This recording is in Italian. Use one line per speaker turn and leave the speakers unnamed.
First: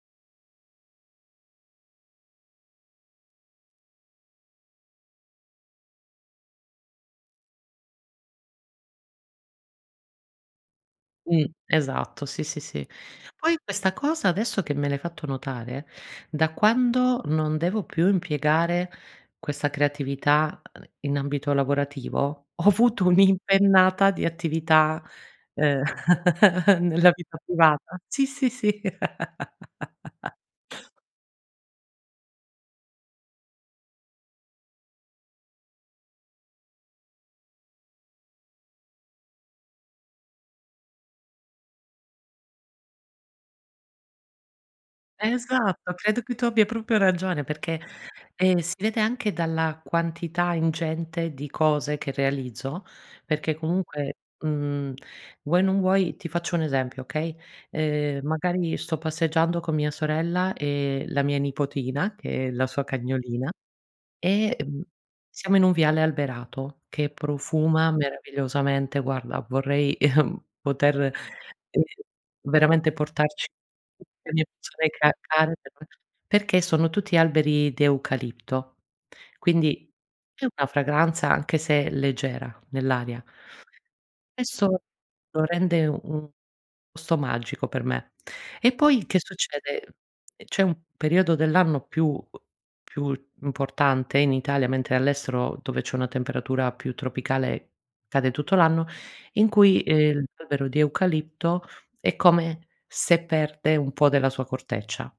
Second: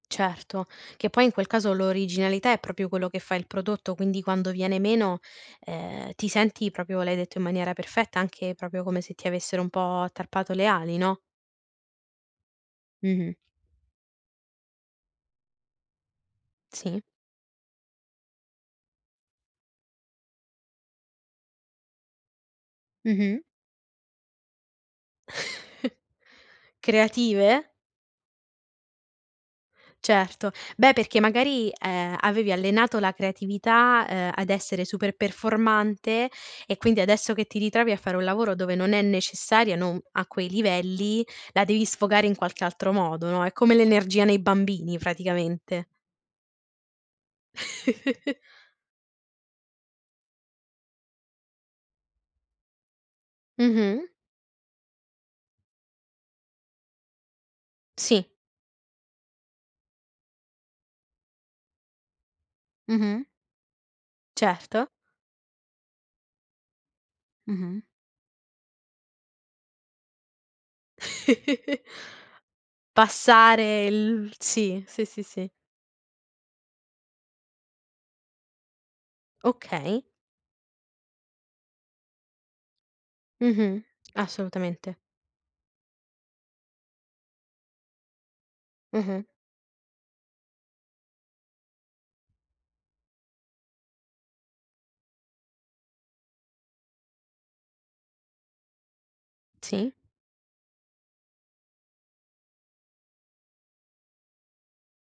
Certo, che poi in quel caso l'originalità è proprio quello che fa il prodotto, quindi quando viene meno eh ti senti proprio, l'hai detto in maniera perfetta, anche proprio come se ti avessero un po' tarpato le ali, no?
Mh esatto, sì, sì, sì.
Mh-mh.
Poi questa cosa adesso che me l'hai fatto notare, da
Sì.
quando non devo più impiegare questa creatività in ambito lavorativo, ho avuto
Mh-mh.
un'impennata di attività eh nella vita
Creative?
privata. Sì, sì, sì.
Certo, beh perché magari eh avevi allenato la creatività eh ad essere super performante e quindi adesso che ti ritrovi a fare un lavoro dove non è necessaria, non a quei livelli, la devi sfogare in qualche altro modo, no, è come l'energia nei bambini praticamente.
Esatto, credo che tu abbia proprio ragione perché eh si vede anche dalla quantità ingente di cose che realizzo perché
Mh-mh.
comunque mhmm vuoi o non vuoi ti faccio un esempio, okay? Eh
Sì.
magari sto passeggiando con mia sorella e la mia nipotina che è la sua
Mh-mh.
cagnolina e mh
Certo.
siamo in un viale alberato che
Mh-mh.
profuma meravigliosamente. Guarda vorrei poter eh veramente portarci
Passare
[unintelligible] le
il
mie
sì,
persone
sì,
ca
sì.
care perché sono tutti alberi di eucalipto. Quindi
Okay.
è una fragranza anche se leggera nell'aria
Mh-mh.
Questo
Assolutamente.
lo rende u un posto magico per me. E poi che
Mh-mh.
succede? C'è un periodo dell'anno più più importante in Italia, mentre all'estero dove c'è una temperatura più tropicale cade tutto l'anno, in cui
Sì.
eh l'albero di eucalipto è come se perde un po' della sua corteccia.